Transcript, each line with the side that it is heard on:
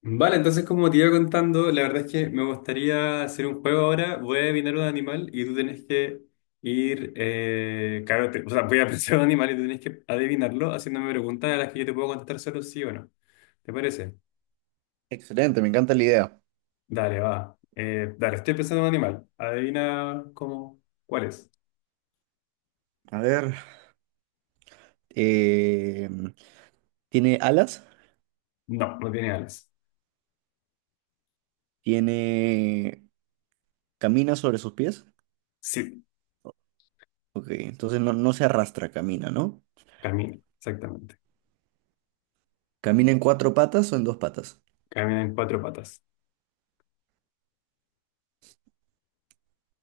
left: Vale, entonces como te iba contando, la verdad es que me gustaría hacer un juego ahora. Voy a adivinar un animal y tú tenés que ir, claro, voy a pensar un animal y tú tenés que adivinarlo haciéndome preguntas a las que yo te puedo contestar solo sí o no. ¿Te parece?
right: Excelente, me encanta la idea.
left: Dale, va. Dale, estoy pensando en un animal. Adivina cómo, cuál es.
right: A ver, eh, ¿tiene alas?
left: No, no tiene alas.
right: ¿Tiene... ¿Camina sobre sus pies?
left: Sí,
right: Ok, entonces no se arrastra, camina, ¿no?
left: camina, exactamente.
right: ¿Camina en cuatro patas o en dos patas?
left: Camina en cuatro patas.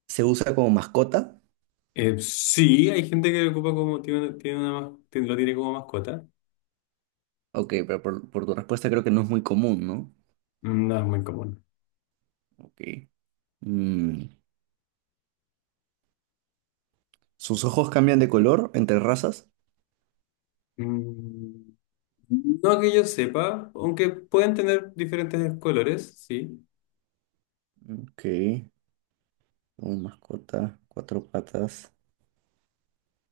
right: ¿Se usa como mascota?
left: Sí, hay gente que ocupa como, tiene, lo tiene como mascota.
right: Ok, pero por tu respuesta creo que no es muy común, ¿no?
left: No es muy común.
right: Ok. Mm, ¿sus ojos cambian de color entre razas?
left: Mm, no que yo sepa, aunque pueden tener diferentes colores, sí.
right: Ok, como mascota, cuatro patas.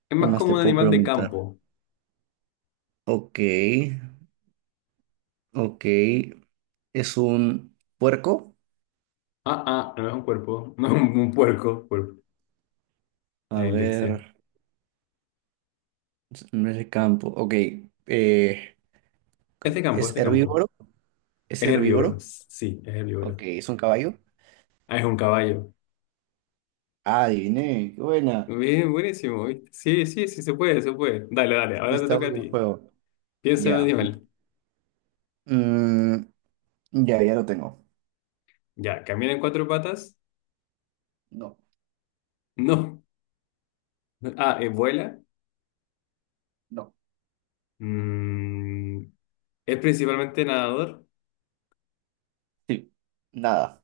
left: Es
right: ¿Qué
left: más
right: más
left: como
right: te
left: un
right: puedo
left: animal de
right: preguntar?
left: campo.
right: Ok, ok. ¿Es un puerco?
left: Ah, ah, no es un cuerpo, no es un puerco, cuerpo.
right: A
left: La dislexia.
right: ver, no es el campo. Ok, eh,
left: Es de campo, es
right: ¿es
left: de campo.
right: herbívoro? ¿Es
left: Es herbívoro,
right: herbívoro?
left: sí, es
right: Ok,
left: herbívoro.
right: ¿es un caballo?
left: Ah, es un caballo.
right: Ah, adiviné, qué buena.
left: Bien, buenísimo, ¿viste? Sí, sí, sí, se puede, se puede. Dale, dale, ahora te
right: Está
left: toca a
right: bueno el
left: ti.
right: juego.
left: Piensa en un
right: Ya.
left: animal.
right: Mm, ya lo tengo.
left: Ya, ¿camina en cuatro patas?
right: No,
left: No. Ah, ¿vuela?
right: no.
left: Mm, ¿es principalmente nadador?
right: Sí, nada.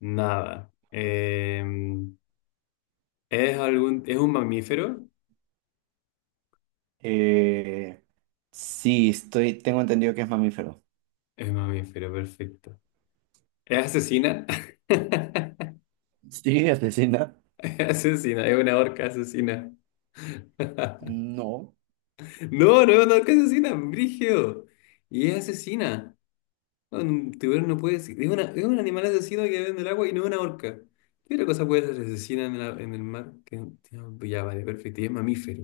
left: Nada. ¿Es un mamífero?
right: Eh, sí, tengo entendido que es mamífero.
left: Es un mamífero, perfecto. ¿Es asesina?
right: Sí, asesina.
left: Es asesina, es una orca asesina.
right: No,
left: No, no es una orca asesina, brígido. Y es asesina. Un tiburón no puede ser. Es un animal asesino que vive en el agua y no es una orca. ¿Qué otra cosa puede ser asesina en el mar? Ya, vale, perfecto. Y es mamífero.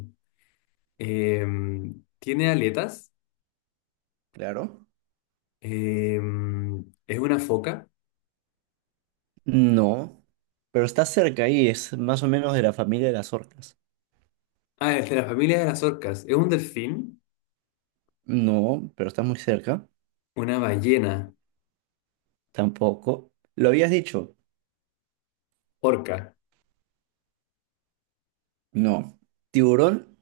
left: Eh, ¿Tiene aletas?
right: claro.
left: Eh, ¿Es una foca?
right: No, pero está cerca ahí, es más o menos de la familia de las orcas.
left: Ah, es de la familia de las orcas. ¿Es un delfín?
right: No, pero está muy cerca.
left: Una ballena.
right: Tampoco. ¿Lo habías dicho?
left: Orca.
right: No. ¿Tiburón?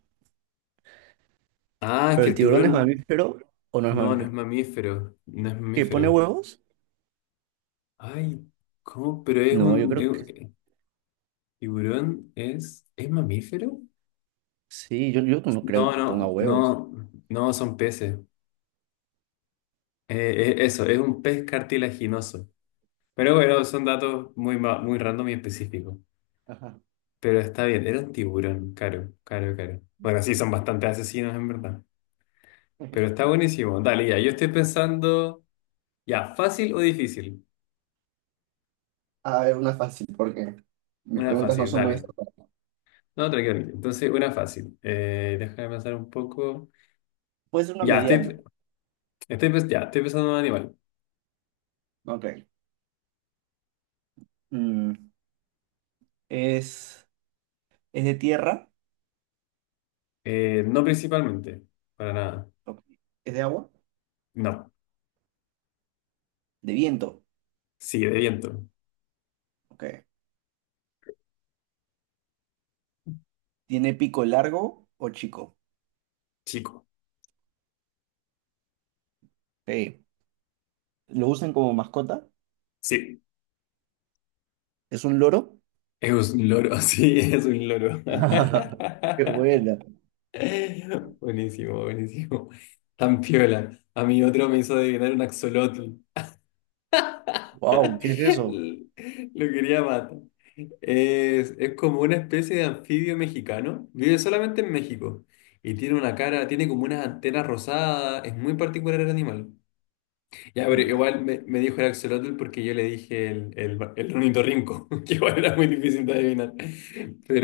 left: Ah, es
right: ¿Pero
left: que
right: el
left: el
right: tiburón es Ah,
left: tiburón.
right: mamífero o no es
left: No, no es
right: mamífero?
left: mamífero. No es
right: ¿Que pone
left: mamífero.
right: huevos?
left: Ay, ¿cómo?
right: No, yo creo que
left: ¿Tiburón es? ¿Es mamífero?
right: sí. Yo no creo
left: No,
right: que ponga
left: no,
right: huevos.
left: no. No, son peces. Eso, es un pez cartilaginoso. Pero bueno, son datos muy random y específicos.
right: Ajá.
left: Pero está bien, era un tiburón. Caro, caro, caro. Bueno, sí, son bastante asesinos en verdad. Pero está
right: Sí.
left: buenísimo. Dale, ya. Yo estoy pensando, ya, fácil o difícil.
right: A ver, una fácil, porque mis
left: Una
right: preguntas no
left: fácil,
right: son muy
left: dale.
right: acertadas.
left: No, tranquilo. Entonces, una fácil. Déjame pensar un poco.
right: Puede ser una
left: Ya,
right: mediana.
left: ya, estoy pensando en un animal.
right: Ok. Mm, ¿Es, ¿es de tierra?
left: No principalmente, para nada.
right: Ok. ¿Es de agua?
left: No.
right: ¿De viento?
left: Sí, de viento.
right: Ok. ¿Tiene pico largo o chico?
left: Chico.
right: Ok. ¿Lo usan como mascota?
left: Sí.
right: ¿Es un loro?
left: Es un loro, sí, es un loro.
right: Qué buena.
left: Buenísimo, buenísimo. Tan piola. A mí otro me hizo adivinar un axolotl.
right: Wow, ¿qué es eso?
left: Lo quería matar. Es como una especie de anfibio mexicano. Vive solamente en México. Y tiene una cara, tiene como unas antenas rosadas. Es muy particular el animal. Ya, pero
right: Ya.
left: igual me dijo el axolotl porque yo le dije el ornitorrinco, que igual era muy difícil de adivinar.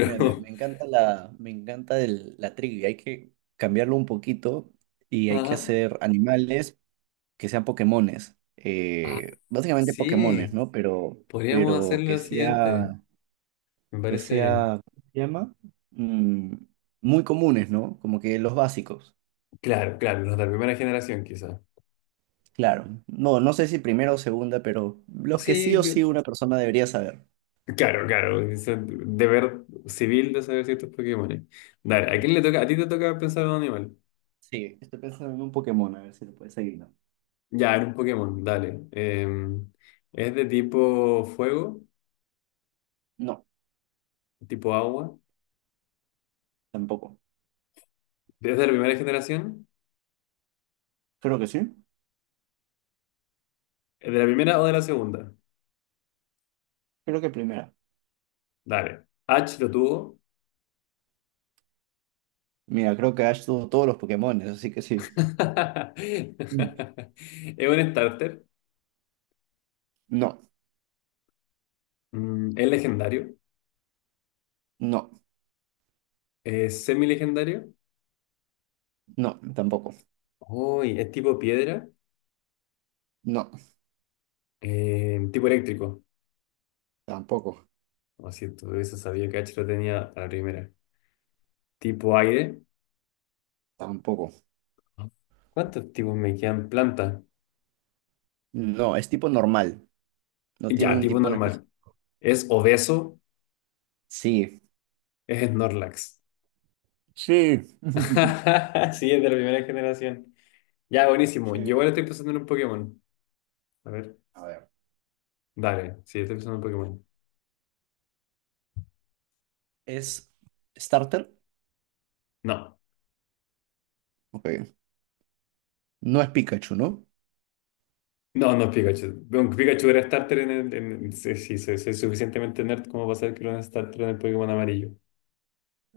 right: Mira, me encanta me encanta la trivia. Hay que cambiarlo un poquito y hay que
left: ajá.
right: hacer animales que sean Pokémones.
left: Ah,
right: Básicamente Pokémones,
left: sí,
right: ¿no? Pero,
left: podríamos hacer
right: pero
left: lo siguiente. Me
right: que
left: parece bien.
right: sea, ¿cómo se llama? Mm, muy comunes, ¿no? Como que los básicos.
left: Claro, claro, los de la primera generación quizás.
right: Claro. No, no sé si primera o segunda, pero los que sí
left: Sí,
right: o sí una persona debería saber.
left: claro, claro, ese deber civil de saber ciertos Pokémones. Dale, ¿a quién le toca? A ti te toca pensar en un animal.
right: Sí, estoy pensando en un Pokémon, a ver si lo puedes seguir. No,
left: Ya, en un Pokémon, dale. ¿Es de tipo fuego?
right: no,
left: ¿Tipo agua?
right: tampoco.
left: ¿Es de la primera generación?
right: Creo que sí.
left: ¿Es de la primera o de la segunda?
right: Creo que primera.
left: Dale. H lo tuvo.
right: Mira, creo que Ash tuvo todos los Pokémon, así que sí. Mm.
left: ¿Es un starter?
right: No,
left: Mm, ¿es legendario?
right: no,
left: ¿Es semi-legendario?
right: no, tampoco.
left: Uy, ¿es tipo piedra?
right: No,
left: ¿Tipo eléctrico?
right: tampoco,
left: Lo siento, eso sabía que H lo tenía a la primera. Tipo aire.
right: tampoco.
left: ¿Cuántos tipos me quedan? Planta.
right: No, es tipo normal. No tiene
left: Ya,
right: un
left: tipo
right: tipo en especial.
left: normal. Es obeso,
right: Sí.
left: es Snorlax.
right: Sí.
left: Sí, es de la primera generación. Ya, buenísimo. Yo
right: Sí.
left: ahora estoy pensando en un Pokémon. A ver,
right: A ver.
left: dale. Sí, estoy pensando en un Pokémon.
right: ¿Es starter?
left: No,
right: Ok. No es Pikachu, ¿no?
left: no, no es Pikachu. Un Pikachu era starter en sí, sí, soy suficientemente nerd como para saber que era un starter en el Pokémon amarillo.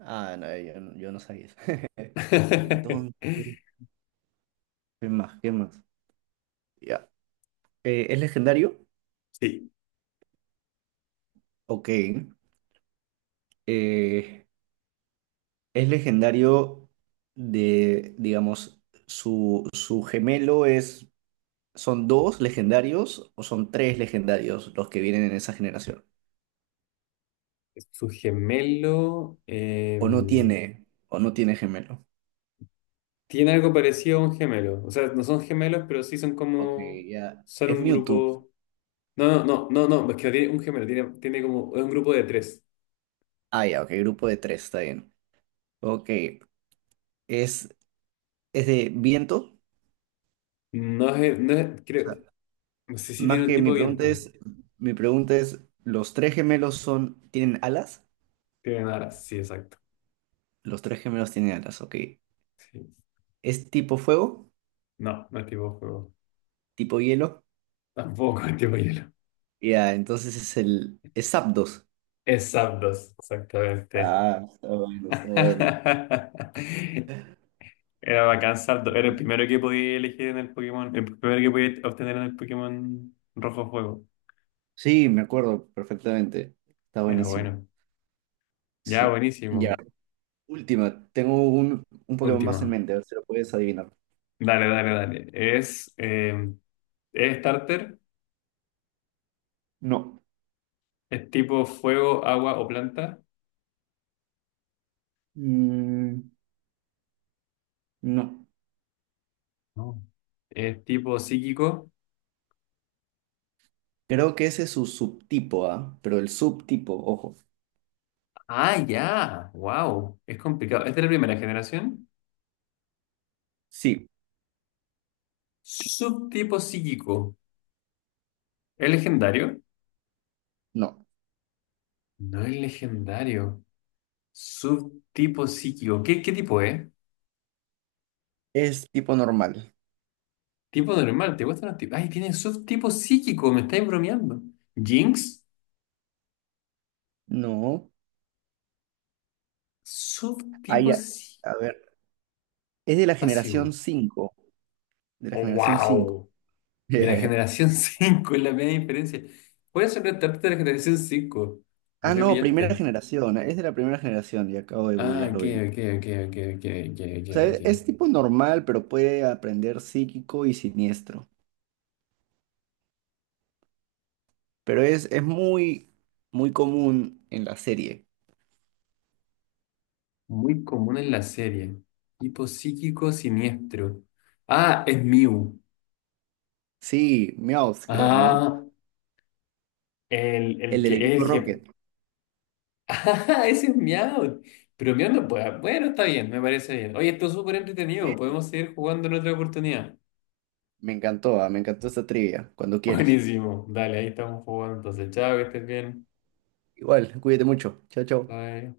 right: Ah, no, yo no sabía eso. Entonces, ¿qué más? ¿Qué más? Ya. ¿Es legendario?
left: Sí.
right: Ok, eh, es legendario de, digamos, su gemelo es, ¿son dos legendarios o son tres legendarios los que vienen en esa generación?
left: Su gemelo... em,
right: O no tiene gemelo.
left: Tiene algo parecido a un gemelo. O sea, no son gemelos, pero sí son
right: Ok,
left: como.
right: ya,
left: Son
right: es
left: un
right: Mewtwo.
left: grupo. No, no, no, no, no. Es que no tiene un gemelo, tiene como. Es un grupo de 3.
right: Ah, ya, ok, grupo de tres, está bien. Ok, es, es de viento. O
left: Creo,
right: sea,
left: no sé si tiene
right: más
left: un
right: que
left: tipo de viento.
right: mi pregunta es, ¿los tres gemelos son, tienen alas?
left: Tiene alas, sí, exacto.
right: Los tres gemelos tienen alas, ok.
left: Sí.
right: ¿Es tipo fuego?
left: No, no es tipo fuego.
right: Tipo hielo.
left: Tampoco es tipo hielo.
right: Ya, entonces es el... Es Zapdos.
left: Es Zapdos, exactamente.
right: Ah, está bueno, está bueno.
left: Era bacán Zapdos. Era el primero que podía elegir en el Pokémon. El primero que podía obtener en el Pokémon Rojo Fuego.
right: Sí, me acuerdo perfectamente. Está
left: Era
right: buenísimo.
left: bueno. Ya,
right: Sí. Ya.
left: buenísimo.
right: Última. Tengo un Pokémon más en
left: Última.
right: mente. A ver si lo puedes adivinar.
left: Dale, dale, dale. Es starter,
right: No.
left: es tipo fuego, agua o planta,
right: Mm, no.
left: no. Es tipo psíquico.
right: Creo que ese es su subtipo, ¿ah? Pero el subtipo, ojo.
left: Ah, ya. Wow. Es complicado. Es de la primera generación.
right: Sí.
left: Subtipo psíquico. ¿Es legendario?
right: No.
left: No es legendario. Subtipo psíquico. ¿Qué tipo es?
right: Es tipo normal.
left: Tipo normal. ¿Te gustan los tipos? Ay, tiene subtipo psíquico. Me estáis bromeando. Jinx.
right: No.
left: Subtipo
right: Ay,
left: psíquico.
right: a ver. Es de la generación 5. De la generación 5.
left: Wow. De la generación 5 es la media diferencia. Puedes sorprenderte de la generación 5. Me
right: Ah, no, primera
left: repillaste.
right: generación, es de la primera generación y acabo de
left: Ah,
right: googlearlo
left: ok,
right: bien.
left: ok, ok, ok, ok, ok, ok,
right: O sea,
left: ok.
right: es tipo normal, pero puede aprender psíquico y siniestro. Pero es muy, muy común en la serie.
left: Muy común en la serie. Tipo psíquico siniestro. Ah, es Mew.
right: Sí, Meowth, creo, ¿no?
left: Ah, el, el
right: El
left: que
right: del equipo
left: el que.
right: Rocket.
left: Ah, ese es Meow. Pero Meow no puede. Bueno, está bien, me parece bien. Oye, esto es súper entretenido.
right: Sí,
left: Podemos seguir jugando en otra oportunidad.
right: me encantó, ah, me encantó esta trivia, cuando quieras.
left: Buenísimo. Dale, ahí estamos jugando. Entonces, chao, que estés bien.
right: Igual, cuídate mucho. Chao, chao.
left: Bye.